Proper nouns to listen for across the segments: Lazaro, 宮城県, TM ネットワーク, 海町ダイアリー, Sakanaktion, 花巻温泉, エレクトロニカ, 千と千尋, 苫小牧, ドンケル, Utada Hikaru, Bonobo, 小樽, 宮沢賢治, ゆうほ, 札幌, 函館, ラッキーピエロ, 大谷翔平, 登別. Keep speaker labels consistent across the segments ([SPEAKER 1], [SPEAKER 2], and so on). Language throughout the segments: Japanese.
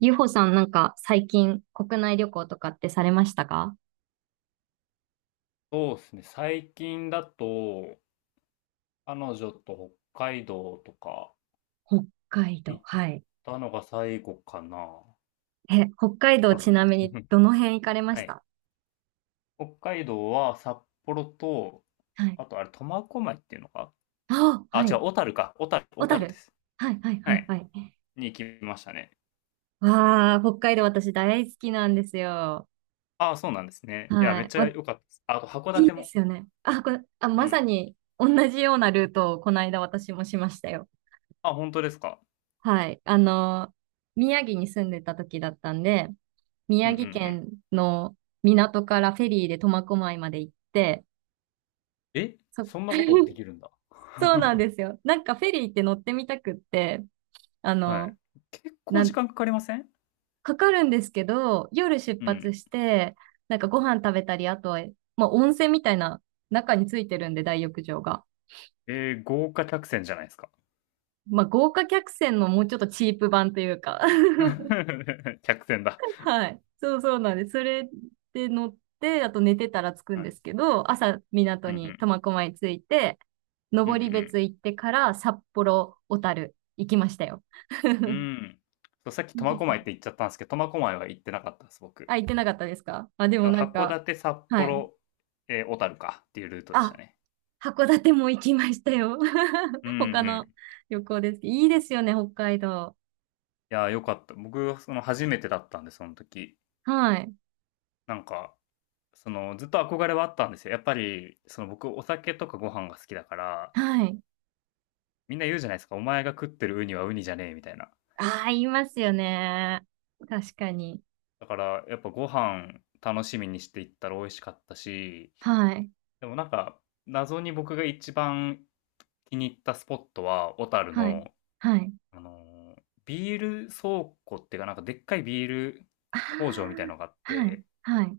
[SPEAKER 1] ゆうほさんなんか最近国内旅行とかってされましたか？
[SPEAKER 2] そうですね。最近だと、彼女と北海道とか
[SPEAKER 1] 北海道。
[SPEAKER 2] 行っ
[SPEAKER 1] はい。
[SPEAKER 2] たのが最後かな。
[SPEAKER 1] え、北海道
[SPEAKER 2] 多
[SPEAKER 1] ち
[SPEAKER 2] 分。
[SPEAKER 1] なみに どの辺行かれま
[SPEAKER 2] は
[SPEAKER 1] し
[SPEAKER 2] い。
[SPEAKER 1] た？
[SPEAKER 2] 北海道は札幌と、
[SPEAKER 1] はい。
[SPEAKER 2] あと苫小牧っていうのか
[SPEAKER 1] ああ、
[SPEAKER 2] あ、
[SPEAKER 1] は
[SPEAKER 2] 違う、
[SPEAKER 1] い。
[SPEAKER 2] 小樽か。小樽、
[SPEAKER 1] 小
[SPEAKER 2] 小樽で
[SPEAKER 1] 樽。
[SPEAKER 2] す。
[SPEAKER 1] はい、はい、は
[SPEAKER 2] は
[SPEAKER 1] い、
[SPEAKER 2] い。
[SPEAKER 1] はい。
[SPEAKER 2] に行きましたね。
[SPEAKER 1] わあ、北海道私大好きなんですよ。
[SPEAKER 2] ああ、そうなんですね。いや、め
[SPEAKER 1] は
[SPEAKER 2] っ
[SPEAKER 1] い。
[SPEAKER 2] ちゃ
[SPEAKER 1] わ、
[SPEAKER 2] 良かったです。ああと、函
[SPEAKER 1] いい
[SPEAKER 2] 館
[SPEAKER 1] で
[SPEAKER 2] も。
[SPEAKER 1] すよね。あ、これ、あ、
[SPEAKER 2] う
[SPEAKER 1] まさ
[SPEAKER 2] ん。
[SPEAKER 1] に同じようなルートをこの間私もしましたよ。
[SPEAKER 2] あ、本当ですか。
[SPEAKER 1] はい。あの、宮城に住んでた時だったんで、
[SPEAKER 2] う
[SPEAKER 1] 宮
[SPEAKER 2] んうん
[SPEAKER 1] 城
[SPEAKER 2] うん。
[SPEAKER 1] 県の港からフェリーで苫小牧まで行って、
[SPEAKER 2] え
[SPEAKER 1] そ、
[SPEAKER 2] そんなことで きるんだ。
[SPEAKER 1] そうなん ですよ。なんかフェリーって乗ってみたくって、あ
[SPEAKER 2] はい。
[SPEAKER 1] の、
[SPEAKER 2] 結構
[SPEAKER 1] な
[SPEAKER 2] 時
[SPEAKER 1] ん、
[SPEAKER 2] 間かかりません
[SPEAKER 1] かかるんですけど、夜出
[SPEAKER 2] う
[SPEAKER 1] 発
[SPEAKER 2] ん。
[SPEAKER 1] して、なんかご飯食べたり、あとは、まあ温泉みたいな中についてるんで、大浴場が。
[SPEAKER 2] えー豪華客船じゃないですか。
[SPEAKER 1] まあ豪華客船のもうちょっとチープ版というか。
[SPEAKER 2] 客船だ。
[SPEAKER 1] はい。そうそうなんです。それで乗って、あと寝てたら着くん
[SPEAKER 2] はい。
[SPEAKER 1] ですけど、朝港
[SPEAKER 2] うんう
[SPEAKER 1] に
[SPEAKER 2] ん。
[SPEAKER 1] 苫小牧着いて、
[SPEAKER 2] う
[SPEAKER 1] 登
[SPEAKER 2] ん
[SPEAKER 1] 別行ってから札幌、小樽行きましたよ。
[SPEAKER 2] うん。うん。そう、さっき
[SPEAKER 1] いい
[SPEAKER 2] 苫
[SPEAKER 1] で
[SPEAKER 2] 小
[SPEAKER 1] すね。
[SPEAKER 2] 牧って言っちゃったんですけど、苫小牧は行ってなかったです、僕。
[SPEAKER 1] あ、行ってなかったですかあ、でも
[SPEAKER 2] だ
[SPEAKER 1] な
[SPEAKER 2] か
[SPEAKER 1] ん
[SPEAKER 2] ら函
[SPEAKER 1] か、
[SPEAKER 2] 館、札
[SPEAKER 1] はい。
[SPEAKER 2] 幌、ええ、小樽かっていうルートでし
[SPEAKER 1] あ、
[SPEAKER 2] たね。
[SPEAKER 1] 函館も行きましたよ。
[SPEAKER 2] うん う
[SPEAKER 1] 他
[SPEAKER 2] ん。
[SPEAKER 1] の旅行ですけど。いいですよね、北海道。
[SPEAKER 2] いやー、よかった。僕、その、初めてだったんで、その時。
[SPEAKER 1] はい。
[SPEAKER 2] なんか、その、ずっと憧れはあったんですよ。やっぱり、その、僕お酒とかご飯が好きだから、
[SPEAKER 1] はい。
[SPEAKER 2] みんな言うじゃないですか「お前が食ってるウニはウニじゃねえ」みたいな。
[SPEAKER 1] ああ、言いますよね。確かに。
[SPEAKER 2] だから、やっぱご飯楽しみにしていったら美味しかったし、
[SPEAKER 1] はい。
[SPEAKER 2] でもなんか、謎に僕が一番気に入ったスポットは、小樽
[SPEAKER 1] はい。
[SPEAKER 2] の、
[SPEAKER 1] はい。
[SPEAKER 2] あのービール倉庫っていうか、なんかでっかいビール工場みたい
[SPEAKER 1] あ
[SPEAKER 2] のがあっ
[SPEAKER 1] あ、はい、
[SPEAKER 2] て、
[SPEAKER 1] はい。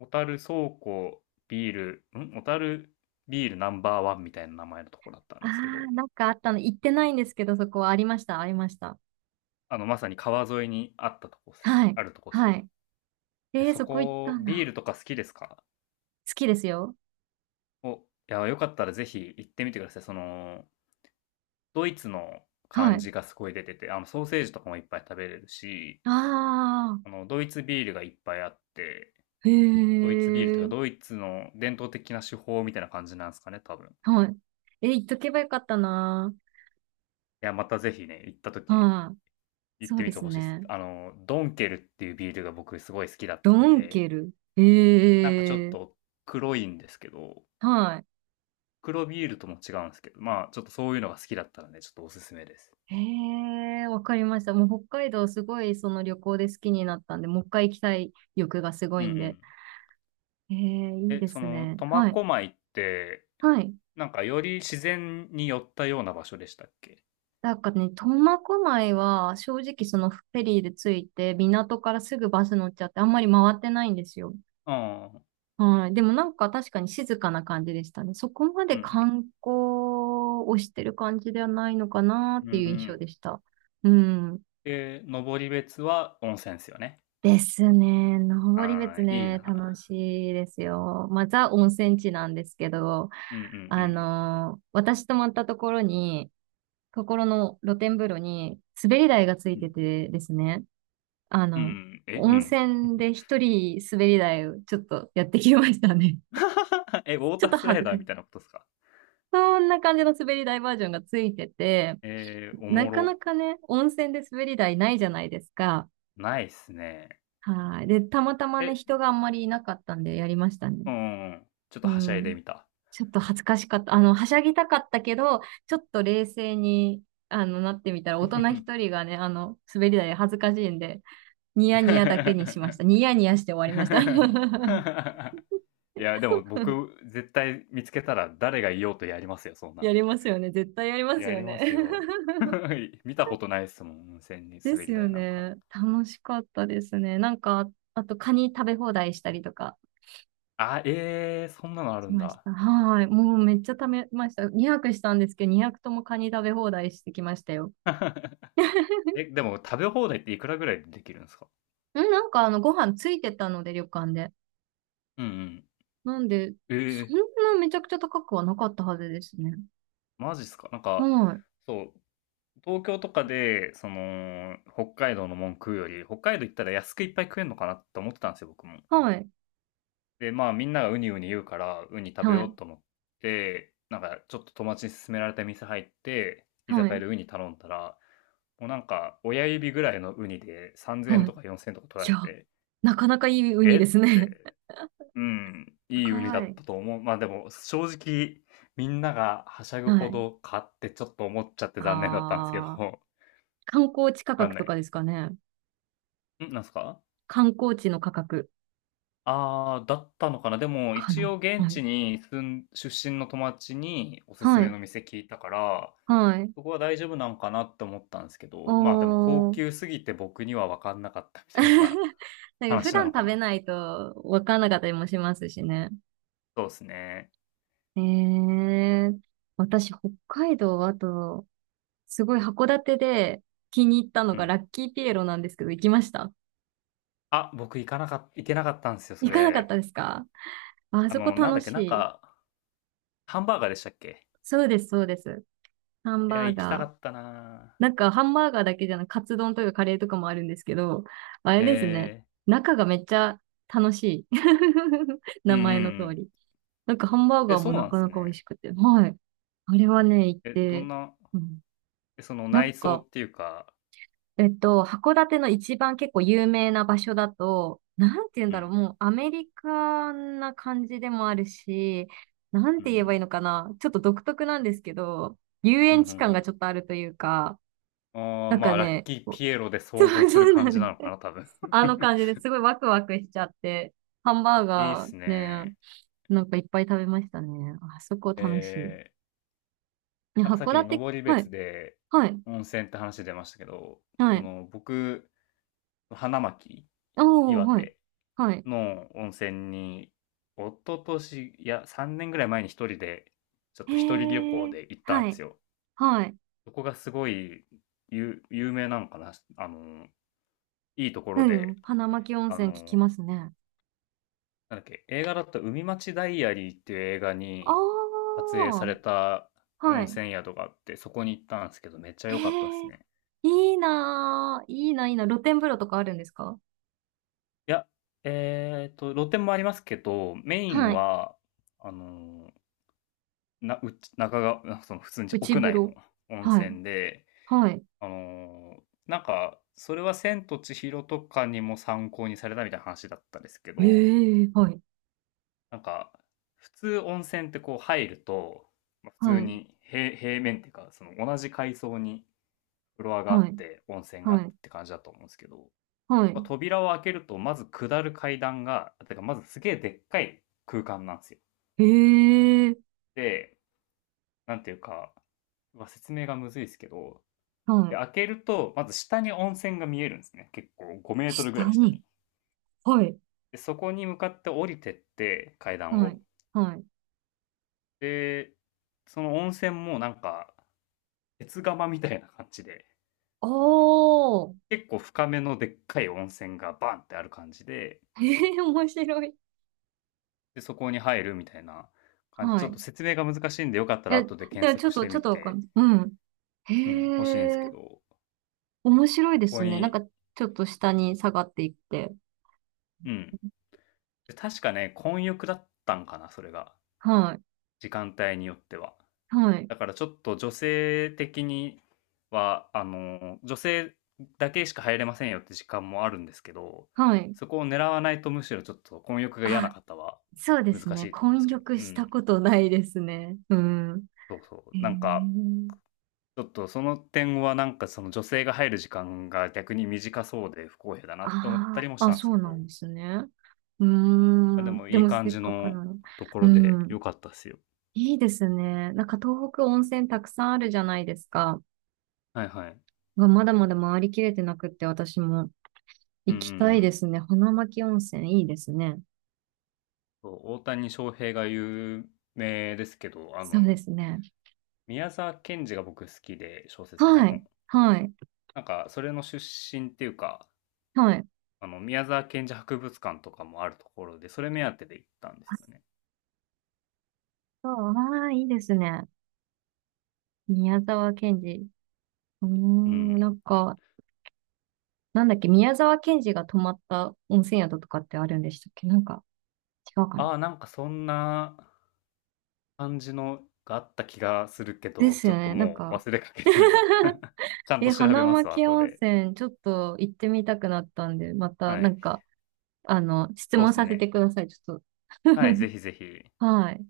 [SPEAKER 2] 小樽倉庫ビール、小樽ビールナンバーワンみたいな名前のとこだったん
[SPEAKER 1] あ
[SPEAKER 2] ですけど、
[SPEAKER 1] あ、なんかあったの、行ってないんですけど、そこはありました、ありました。
[SPEAKER 2] まさに川沿いにあったとこっす
[SPEAKER 1] は
[SPEAKER 2] ね。
[SPEAKER 1] い、
[SPEAKER 2] あるとこっす
[SPEAKER 1] は
[SPEAKER 2] ね。
[SPEAKER 1] い。
[SPEAKER 2] で
[SPEAKER 1] えー、
[SPEAKER 2] そ
[SPEAKER 1] そこ行っ
[SPEAKER 2] こ、
[SPEAKER 1] たん
[SPEAKER 2] ビー
[SPEAKER 1] だ。
[SPEAKER 2] ルとか好きですか
[SPEAKER 1] 好きですよ。
[SPEAKER 2] お、いや、よかったらぜひ行ってみてください。その、ドイツの
[SPEAKER 1] は
[SPEAKER 2] 感
[SPEAKER 1] い。
[SPEAKER 2] じがすごい出てて、ソーセージとかもいっぱい食べれるし、
[SPEAKER 1] ああ、
[SPEAKER 2] ドイツビールがいっぱいあって、
[SPEAKER 1] へ
[SPEAKER 2] ドイツビールというか、
[SPEAKER 1] え、
[SPEAKER 2] ドイツの伝統的な手法みたいな感じなんですかね、多分。い
[SPEAKER 1] はい。えー、行っとけばよかったな。
[SPEAKER 2] や、またぜひね、行った時、
[SPEAKER 1] はい。
[SPEAKER 2] 行っ
[SPEAKER 1] そう
[SPEAKER 2] てみ
[SPEAKER 1] で
[SPEAKER 2] て
[SPEAKER 1] す
[SPEAKER 2] ほしいです。
[SPEAKER 1] ね。
[SPEAKER 2] ドンケルっていうビールが僕すごい好きだっ
[SPEAKER 1] ド
[SPEAKER 2] たん
[SPEAKER 1] ン
[SPEAKER 2] で、
[SPEAKER 1] ケル。
[SPEAKER 2] なんかちょ
[SPEAKER 1] え
[SPEAKER 2] っ
[SPEAKER 1] え、
[SPEAKER 2] と黒いんですけど、
[SPEAKER 1] はい。
[SPEAKER 2] 黒ビールとも違うんですけど、まあ、ちょっとそういうのが好きだったので、ちょっとおすすめです。
[SPEAKER 1] へえ、わかりました。もう北海道すごいその旅行で好きになったんで、もう一回行きたい欲がすご
[SPEAKER 2] うん
[SPEAKER 1] い
[SPEAKER 2] う
[SPEAKER 1] んで。
[SPEAKER 2] ん。
[SPEAKER 1] ええ、いい
[SPEAKER 2] え、
[SPEAKER 1] で
[SPEAKER 2] そ
[SPEAKER 1] す
[SPEAKER 2] の、
[SPEAKER 1] ね。
[SPEAKER 2] 苫
[SPEAKER 1] はい。
[SPEAKER 2] 小牧って、
[SPEAKER 1] はい。
[SPEAKER 2] なんかより自然に寄ったような場所でしたっけ？
[SPEAKER 1] なんかね、苫小牧は正直そのフェリーで着いて港からすぐバス乗っちゃってあんまり回ってないんですよ。
[SPEAKER 2] うん。
[SPEAKER 1] はい。でもなんか確かに静かな感じでしたね。そこまで
[SPEAKER 2] うん
[SPEAKER 1] 観光をしてる感じではないのかなっ
[SPEAKER 2] う
[SPEAKER 1] て
[SPEAKER 2] ん。う
[SPEAKER 1] いう印象で
[SPEAKER 2] ん。
[SPEAKER 1] した。うん。
[SPEAKER 2] で、登別は温泉ですよね。
[SPEAKER 1] ですね。登
[SPEAKER 2] あ
[SPEAKER 1] 別
[SPEAKER 2] あ、いい
[SPEAKER 1] ね、楽
[SPEAKER 2] な。
[SPEAKER 1] しいですよ。まあ、ザ温泉地なんですけど、
[SPEAKER 2] うんうんう
[SPEAKER 1] あ
[SPEAKER 2] ん。
[SPEAKER 1] の私泊まったところに、ところの露天風呂に滑り台がつい
[SPEAKER 2] う
[SPEAKER 1] て
[SPEAKER 2] ん。
[SPEAKER 1] てですね、あ
[SPEAKER 2] うんう
[SPEAKER 1] の、
[SPEAKER 2] ん。え、う
[SPEAKER 1] 温
[SPEAKER 2] ん。
[SPEAKER 1] 泉で一人滑り台をちょっとやってきましたね。
[SPEAKER 2] え、ウ ォー
[SPEAKER 1] ちょ
[SPEAKER 2] タ
[SPEAKER 1] っ
[SPEAKER 2] ー
[SPEAKER 1] と
[SPEAKER 2] スラ
[SPEAKER 1] 恥
[SPEAKER 2] イ
[SPEAKER 1] ず
[SPEAKER 2] ダ
[SPEAKER 1] か
[SPEAKER 2] ー
[SPEAKER 1] し
[SPEAKER 2] みたい
[SPEAKER 1] い。
[SPEAKER 2] なことですか？
[SPEAKER 1] そんな感じの滑り台バージョンがついてて、
[SPEAKER 2] えー、お
[SPEAKER 1] な
[SPEAKER 2] も
[SPEAKER 1] かな
[SPEAKER 2] ろ。
[SPEAKER 1] かね、温泉で滑り台ないじゃないですか。
[SPEAKER 2] ないっすね。
[SPEAKER 1] はい。で、たまたまね、
[SPEAKER 2] え、
[SPEAKER 1] 人があんまりいなかったんでやりましたね。
[SPEAKER 2] うんうん。ちょっと
[SPEAKER 1] う
[SPEAKER 2] はしゃいで
[SPEAKER 1] ん。
[SPEAKER 2] みた。
[SPEAKER 1] ちょっと恥ずかしかった。あの、はしゃぎたかったけど、ちょっと冷静に、あの、なってみたら、大人一 人がね、あの、滑り台恥ずかしいんで、ニヤニヤだけにしました。ニヤニヤして終わりました。
[SPEAKER 2] いや、でも僕、絶対見つけたら誰がいようとやりますよ、そん
[SPEAKER 1] や
[SPEAKER 2] な。
[SPEAKER 1] りますよね。絶対やります
[SPEAKER 2] や
[SPEAKER 1] よ
[SPEAKER 2] りま
[SPEAKER 1] ね。
[SPEAKER 2] すよ。見たことないっすもん、温泉に
[SPEAKER 1] で
[SPEAKER 2] 滑
[SPEAKER 1] す
[SPEAKER 2] り
[SPEAKER 1] よ
[SPEAKER 2] 台なんか。
[SPEAKER 1] ね。楽しかったですね。なんか、あとカニ食べ放題したりとか
[SPEAKER 2] あ、ええそんなのある
[SPEAKER 1] し
[SPEAKER 2] ん
[SPEAKER 1] まし
[SPEAKER 2] だ。
[SPEAKER 1] た。はーい。もうめっちゃ食べました。2 0したんですけど、2 0ともカニ食べ放題してきましたよ。
[SPEAKER 2] え、でも食べ放題っていくらぐらいでできるんですか
[SPEAKER 1] んなんかあの、ご飯ついてたので、旅館で。
[SPEAKER 2] うんうん。
[SPEAKER 1] なんで、
[SPEAKER 2] え
[SPEAKER 1] そん
[SPEAKER 2] え
[SPEAKER 1] なめちゃくちゃ高くはなかったはずですね。
[SPEAKER 2] マジっすかなんか、
[SPEAKER 1] はーい。
[SPEAKER 2] そう、東京とかで、その、北海道のもん食うより、北海道行ったら安くいっぱい食えんのかなって思ってたんですよ、僕も。
[SPEAKER 1] はい。
[SPEAKER 2] で、まあみんながウニウニ言うから、ウニ食べ
[SPEAKER 1] は
[SPEAKER 2] よ
[SPEAKER 1] い。
[SPEAKER 2] うと思って、なんかちょっと友達に勧められた店入って、居
[SPEAKER 1] は
[SPEAKER 2] 酒屋
[SPEAKER 1] い。
[SPEAKER 2] でウニ頼んだら、もうなんか親指ぐらいのウニで3000円
[SPEAKER 1] はい。
[SPEAKER 2] とか4000円とか取ら
[SPEAKER 1] いや、
[SPEAKER 2] れて、
[SPEAKER 1] なかなかいいウニ
[SPEAKER 2] え
[SPEAKER 1] です
[SPEAKER 2] っ
[SPEAKER 1] ね。
[SPEAKER 2] て、うん、いいウニだ
[SPEAKER 1] 高
[SPEAKER 2] っ
[SPEAKER 1] い。
[SPEAKER 2] たと思う。まあでも正直みんながはしゃぐ
[SPEAKER 1] は
[SPEAKER 2] ほ
[SPEAKER 1] い。
[SPEAKER 2] ど買ってちょっと思っちゃって残念だったんですけど、
[SPEAKER 1] ああ、
[SPEAKER 2] わ
[SPEAKER 1] 観光地価
[SPEAKER 2] かん
[SPEAKER 1] 格
[SPEAKER 2] な
[SPEAKER 1] と
[SPEAKER 2] い。
[SPEAKER 1] かですかね。
[SPEAKER 2] なんすか
[SPEAKER 1] 観光地の価格
[SPEAKER 2] ああ、だったのかな。でも、
[SPEAKER 1] か
[SPEAKER 2] 一
[SPEAKER 1] な。
[SPEAKER 2] 応現
[SPEAKER 1] はい。
[SPEAKER 2] 地に住ん出身の友達におすす
[SPEAKER 1] は
[SPEAKER 2] め
[SPEAKER 1] い。
[SPEAKER 2] の店聞いたから、
[SPEAKER 1] はい。
[SPEAKER 2] そこは大丈夫なのかなって思ったんですけ
[SPEAKER 1] お
[SPEAKER 2] ど、まあでも高
[SPEAKER 1] ー。
[SPEAKER 2] 級すぎて僕には分かんなかったみたいなのが
[SPEAKER 1] なんか普
[SPEAKER 2] 話な
[SPEAKER 1] 段
[SPEAKER 2] のか
[SPEAKER 1] 食べ
[SPEAKER 2] な。
[SPEAKER 1] ないとわかんなかったりもしますしね。
[SPEAKER 2] そうですね。
[SPEAKER 1] えー、私、北海道、あと、すごい函館で気に入ったの
[SPEAKER 2] う
[SPEAKER 1] が
[SPEAKER 2] ん。
[SPEAKER 1] ラッキーピエロなんですけど、行きました？
[SPEAKER 2] あ、僕行けなかったんですよ、そ
[SPEAKER 1] 行かなかっ
[SPEAKER 2] れ。
[SPEAKER 1] たですか？あそこ
[SPEAKER 2] なんだ
[SPEAKER 1] 楽
[SPEAKER 2] っけ、
[SPEAKER 1] し
[SPEAKER 2] なん
[SPEAKER 1] い。
[SPEAKER 2] か、ハンバーガーでしたっけ
[SPEAKER 1] そうです、そうです。ハン
[SPEAKER 2] いや、
[SPEAKER 1] バー
[SPEAKER 2] 行きた
[SPEAKER 1] ガ
[SPEAKER 2] か
[SPEAKER 1] ー。
[SPEAKER 2] ったなぁ。
[SPEAKER 1] なんか、ハンバーガーだけじゃなく、カツ丼とかカレーとかもあるんですけど、あれですね。
[SPEAKER 2] え
[SPEAKER 1] 中がめっちゃ楽しい。
[SPEAKER 2] ー、う
[SPEAKER 1] 名
[SPEAKER 2] んうんう
[SPEAKER 1] 前の通
[SPEAKER 2] ん。
[SPEAKER 1] り。なんか、ハンバー
[SPEAKER 2] え、
[SPEAKER 1] ガー
[SPEAKER 2] そ
[SPEAKER 1] も
[SPEAKER 2] う
[SPEAKER 1] な
[SPEAKER 2] なんで
[SPEAKER 1] か
[SPEAKER 2] す
[SPEAKER 1] なか美味
[SPEAKER 2] ね。
[SPEAKER 1] しくて。はい。あれはね、行っ
[SPEAKER 2] え、ど
[SPEAKER 1] て、
[SPEAKER 2] んな、
[SPEAKER 1] うん。
[SPEAKER 2] えその
[SPEAKER 1] なん
[SPEAKER 2] 内装
[SPEAKER 1] か、
[SPEAKER 2] っていうか、
[SPEAKER 1] えっと、函館の一番結構有名な場所だと、なんて言うん
[SPEAKER 2] う
[SPEAKER 1] だろう、
[SPEAKER 2] ん、
[SPEAKER 1] もうアメリカな感じでもあるし、なん
[SPEAKER 2] うんう
[SPEAKER 1] て言えばい
[SPEAKER 2] ん。
[SPEAKER 1] いのかな。ちょっと独特なんですけど、遊
[SPEAKER 2] うんう
[SPEAKER 1] 園地感が
[SPEAKER 2] ん
[SPEAKER 1] ちょっとあるというか、
[SPEAKER 2] うん。ああ、
[SPEAKER 1] なんか
[SPEAKER 2] まあ、ラッ
[SPEAKER 1] ね、
[SPEAKER 2] キー
[SPEAKER 1] こう。
[SPEAKER 2] ピエロで
[SPEAKER 1] そ
[SPEAKER 2] 想像
[SPEAKER 1] う
[SPEAKER 2] す
[SPEAKER 1] そ
[SPEAKER 2] る
[SPEAKER 1] う
[SPEAKER 2] 感
[SPEAKER 1] なん
[SPEAKER 2] じなの
[SPEAKER 1] で
[SPEAKER 2] か
[SPEAKER 1] す。
[SPEAKER 2] な、多分。
[SPEAKER 1] あの 感じですごいワクワクしちゃって、ハンバー
[SPEAKER 2] いいっ
[SPEAKER 1] ガー
[SPEAKER 2] す
[SPEAKER 1] ね、
[SPEAKER 2] ね。
[SPEAKER 1] なんかいっぱい食べましたね。あそこ
[SPEAKER 2] え
[SPEAKER 1] 楽しい。
[SPEAKER 2] ー、
[SPEAKER 1] ね
[SPEAKER 2] なんかさっ
[SPEAKER 1] 函
[SPEAKER 2] き
[SPEAKER 1] 館、
[SPEAKER 2] 登
[SPEAKER 1] はい、
[SPEAKER 2] 別で
[SPEAKER 1] はい、
[SPEAKER 2] 温泉って話出ましたけど、
[SPEAKER 1] は
[SPEAKER 2] そ
[SPEAKER 1] い。
[SPEAKER 2] の僕、花巻、
[SPEAKER 1] おー、
[SPEAKER 2] 岩
[SPEAKER 1] はい、
[SPEAKER 2] 手
[SPEAKER 1] はい。
[SPEAKER 2] の温泉に、一昨年、いや、3年ぐらい前に一人で、ちょっ
[SPEAKER 1] へ
[SPEAKER 2] と一人旅行
[SPEAKER 1] ー、
[SPEAKER 2] で行ったん
[SPEAKER 1] は
[SPEAKER 2] で
[SPEAKER 1] い、
[SPEAKER 2] すよ。
[SPEAKER 1] はい。
[SPEAKER 2] そこがすごい有名なのかな、いいとこ
[SPEAKER 1] う
[SPEAKER 2] ろで、
[SPEAKER 1] ん、花巻温
[SPEAKER 2] あ
[SPEAKER 1] 泉聞き
[SPEAKER 2] の、
[SPEAKER 1] ますね。
[SPEAKER 2] なんだっけ、映画だと海町ダイアリーっていう映画
[SPEAKER 1] あ
[SPEAKER 2] に撮影さ
[SPEAKER 1] ー、
[SPEAKER 2] れた
[SPEAKER 1] は
[SPEAKER 2] 温
[SPEAKER 1] い。
[SPEAKER 2] 泉宿があって、そこに行ったんですけど、めっちゃ
[SPEAKER 1] へ
[SPEAKER 2] 良かったです
[SPEAKER 1] ー、
[SPEAKER 2] ね。
[SPEAKER 1] いいなー、いいな、いいな。露天風呂とかあるんですか？
[SPEAKER 2] いや、露店もありますけど、メイン
[SPEAKER 1] はい。
[SPEAKER 2] は、あのーな、うち、中が、その普通に
[SPEAKER 1] 内
[SPEAKER 2] 屋
[SPEAKER 1] 風
[SPEAKER 2] 内
[SPEAKER 1] 呂。
[SPEAKER 2] の温
[SPEAKER 1] はい、
[SPEAKER 2] 泉で、
[SPEAKER 1] はい。
[SPEAKER 2] なんか、それは千と千尋とかにも参考にされたみたいな話だったんですけ
[SPEAKER 1] え
[SPEAKER 2] ど、
[SPEAKER 1] ーはい。
[SPEAKER 2] なんか、普通温泉ってこう入ると、まあ普
[SPEAKER 1] は
[SPEAKER 2] 通
[SPEAKER 1] い、
[SPEAKER 2] に平面っていうか、その同じ階層にフロアがあ
[SPEAKER 1] は
[SPEAKER 2] っ
[SPEAKER 1] い、
[SPEAKER 2] て、温泉があ
[SPEAKER 1] は
[SPEAKER 2] って
[SPEAKER 1] い、
[SPEAKER 2] って感じだと思うんですけど、
[SPEAKER 1] は
[SPEAKER 2] まあ
[SPEAKER 1] い。
[SPEAKER 2] 扉を開けると、まず下る階段が、てかまずすげえでっかい空間なんですよ。
[SPEAKER 1] へえ、
[SPEAKER 2] で、なんていうか、うわ説明がむずいですけど、
[SPEAKER 1] は
[SPEAKER 2] で、
[SPEAKER 1] い。
[SPEAKER 2] 開けると、まず下に温泉が見えるんですね。結構5メートルぐ
[SPEAKER 1] 下
[SPEAKER 2] らい下
[SPEAKER 1] に。
[SPEAKER 2] に。
[SPEAKER 1] はい、
[SPEAKER 2] で、そこに向かって降りてって、階段
[SPEAKER 1] は
[SPEAKER 2] を。
[SPEAKER 1] い、はい。
[SPEAKER 2] で、その温泉もなんか、鉄釜みたいな感じで、
[SPEAKER 1] おー。
[SPEAKER 2] 結構深めのでっかい温泉がバンってある感じで、
[SPEAKER 1] へえ、面白い。
[SPEAKER 2] で、そこに入るみたいな感じ。
[SPEAKER 1] は
[SPEAKER 2] ちょっ
[SPEAKER 1] い。
[SPEAKER 2] と説明が難しいんで、よかったら
[SPEAKER 1] え、
[SPEAKER 2] 後で
[SPEAKER 1] で
[SPEAKER 2] 検
[SPEAKER 1] もちょっ
[SPEAKER 2] 索し
[SPEAKER 1] と、
[SPEAKER 2] て
[SPEAKER 1] ちょっ
[SPEAKER 2] み
[SPEAKER 1] とわか
[SPEAKER 2] て、
[SPEAKER 1] んない。うん。
[SPEAKER 2] うん、欲しいんです
[SPEAKER 1] へ
[SPEAKER 2] け
[SPEAKER 1] え、
[SPEAKER 2] ど、
[SPEAKER 1] 面白いで
[SPEAKER 2] そ
[SPEAKER 1] す
[SPEAKER 2] こ
[SPEAKER 1] ね。なん
[SPEAKER 2] に、
[SPEAKER 1] か、ちょっと下に下がっていって。
[SPEAKER 2] うん。で確かね、混浴だったんかな、それが。
[SPEAKER 1] はい、
[SPEAKER 2] 時間帯によっては。
[SPEAKER 1] はい、
[SPEAKER 2] だからちょっと女性的には、女性だけしか入れませんよって時間もあるんですけど、
[SPEAKER 1] はい。
[SPEAKER 2] そこを狙わないとむしろちょっと混浴が嫌な
[SPEAKER 1] あ、
[SPEAKER 2] 方は
[SPEAKER 1] そうです
[SPEAKER 2] 難
[SPEAKER 1] ね。
[SPEAKER 2] しいと思うんで
[SPEAKER 1] 混
[SPEAKER 2] すけど。
[SPEAKER 1] 浴
[SPEAKER 2] う
[SPEAKER 1] した
[SPEAKER 2] ん。
[SPEAKER 1] ことないですね。うん。
[SPEAKER 2] そうそ
[SPEAKER 1] へえ。
[SPEAKER 2] う。なんか、ちょっとその点はなんかその女性が入る時間が逆に短そうで不公平だなって思った
[SPEAKER 1] あ
[SPEAKER 2] りもし
[SPEAKER 1] あ、あ、
[SPEAKER 2] たんです
[SPEAKER 1] そう
[SPEAKER 2] け
[SPEAKER 1] なん
[SPEAKER 2] ど、
[SPEAKER 1] ですね。うー
[SPEAKER 2] あ、で
[SPEAKER 1] ん。
[SPEAKER 2] も
[SPEAKER 1] で
[SPEAKER 2] いい
[SPEAKER 1] も
[SPEAKER 2] 感
[SPEAKER 1] せっ
[SPEAKER 2] じ
[SPEAKER 1] かく
[SPEAKER 2] の
[SPEAKER 1] なの。
[SPEAKER 2] とこ
[SPEAKER 1] う
[SPEAKER 2] ろで
[SPEAKER 1] ん。
[SPEAKER 2] 良かったっすよ。
[SPEAKER 1] いいですね。なんか東北温泉たくさんあるじゃないですか。
[SPEAKER 2] はいはい。
[SPEAKER 1] がまだまだ回りきれてなくって私も
[SPEAKER 2] うん
[SPEAKER 1] 行
[SPEAKER 2] うん
[SPEAKER 1] き
[SPEAKER 2] う
[SPEAKER 1] たいで
[SPEAKER 2] ん。
[SPEAKER 1] すね。花巻温泉いいですね。
[SPEAKER 2] そう、大谷翔平が有名ですけど、
[SPEAKER 1] そうですね。
[SPEAKER 2] 宮沢賢治が僕好きで、小説家
[SPEAKER 1] は
[SPEAKER 2] の。
[SPEAKER 1] い。はい。
[SPEAKER 2] なんか、それの出身っていうか、
[SPEAKER 1] はい。
[SPEAKER 2] 宮沢賢治博物館とかもあるところで、それ目当てで行ったんです
[SPEAKER 1] あ、
[SPEAKER 2] よね。
[SPEAKER 1] そう。ああ、いいですね。宮沢賢治。うー
[SPEAKER 2] う
[SPEAKER 1] ん。
[SPEAKER 2] ん。
[SPEAKER 1] なんか、なんだっけ、宮沢賢治が泊まった温泉宿とかってあるんでしたっけ？なんか、違うかな。
[SPEAKER 2] ああ、なんかそんな感じのがあった気がするけ
[SPEAKER 1] で
[SPEAKER 2] ど、
[SPEAKER 1] す
[SPEAKER 2] ちょ
[SPEAKER 1] よ
[SPEAKER 2] っと
[SPEAKER 1] ね。なん
[SPEAKER 2] もう
[SPEAKER 1] か。
[SPEAKER 2] 忘れかけてるな。ちゃん
[SPEAKER 1] え、
[SPEAKER 2] と調べ
[SPEAKER 1] 花
[SPEAKER 2] ますわ、
[SPEAKER 1] 巻
[SPEAKER 2] 後
[SPEAKER 1] 温
[SPEAKER 2] で。
[SPEAKER 1] 泉、ちょっと行ってみたくなったんで、また
[SPEAKER 2] は
[SPEAKER 1] な
[SPEAKER 2] い。
[SPEAKER 1] んか、あの、質
[SPEAKER 2] そうで
[SPEAKER 1] 問
[SPEAKER 2] す
[SPEAKER 1] させて
[SPEAKER 2] ね。
[SPEAKER 1] ください、ちょっと。
[SPEAKER 2] はい、ぜひぜひ。
[SPEAKER 1] はい。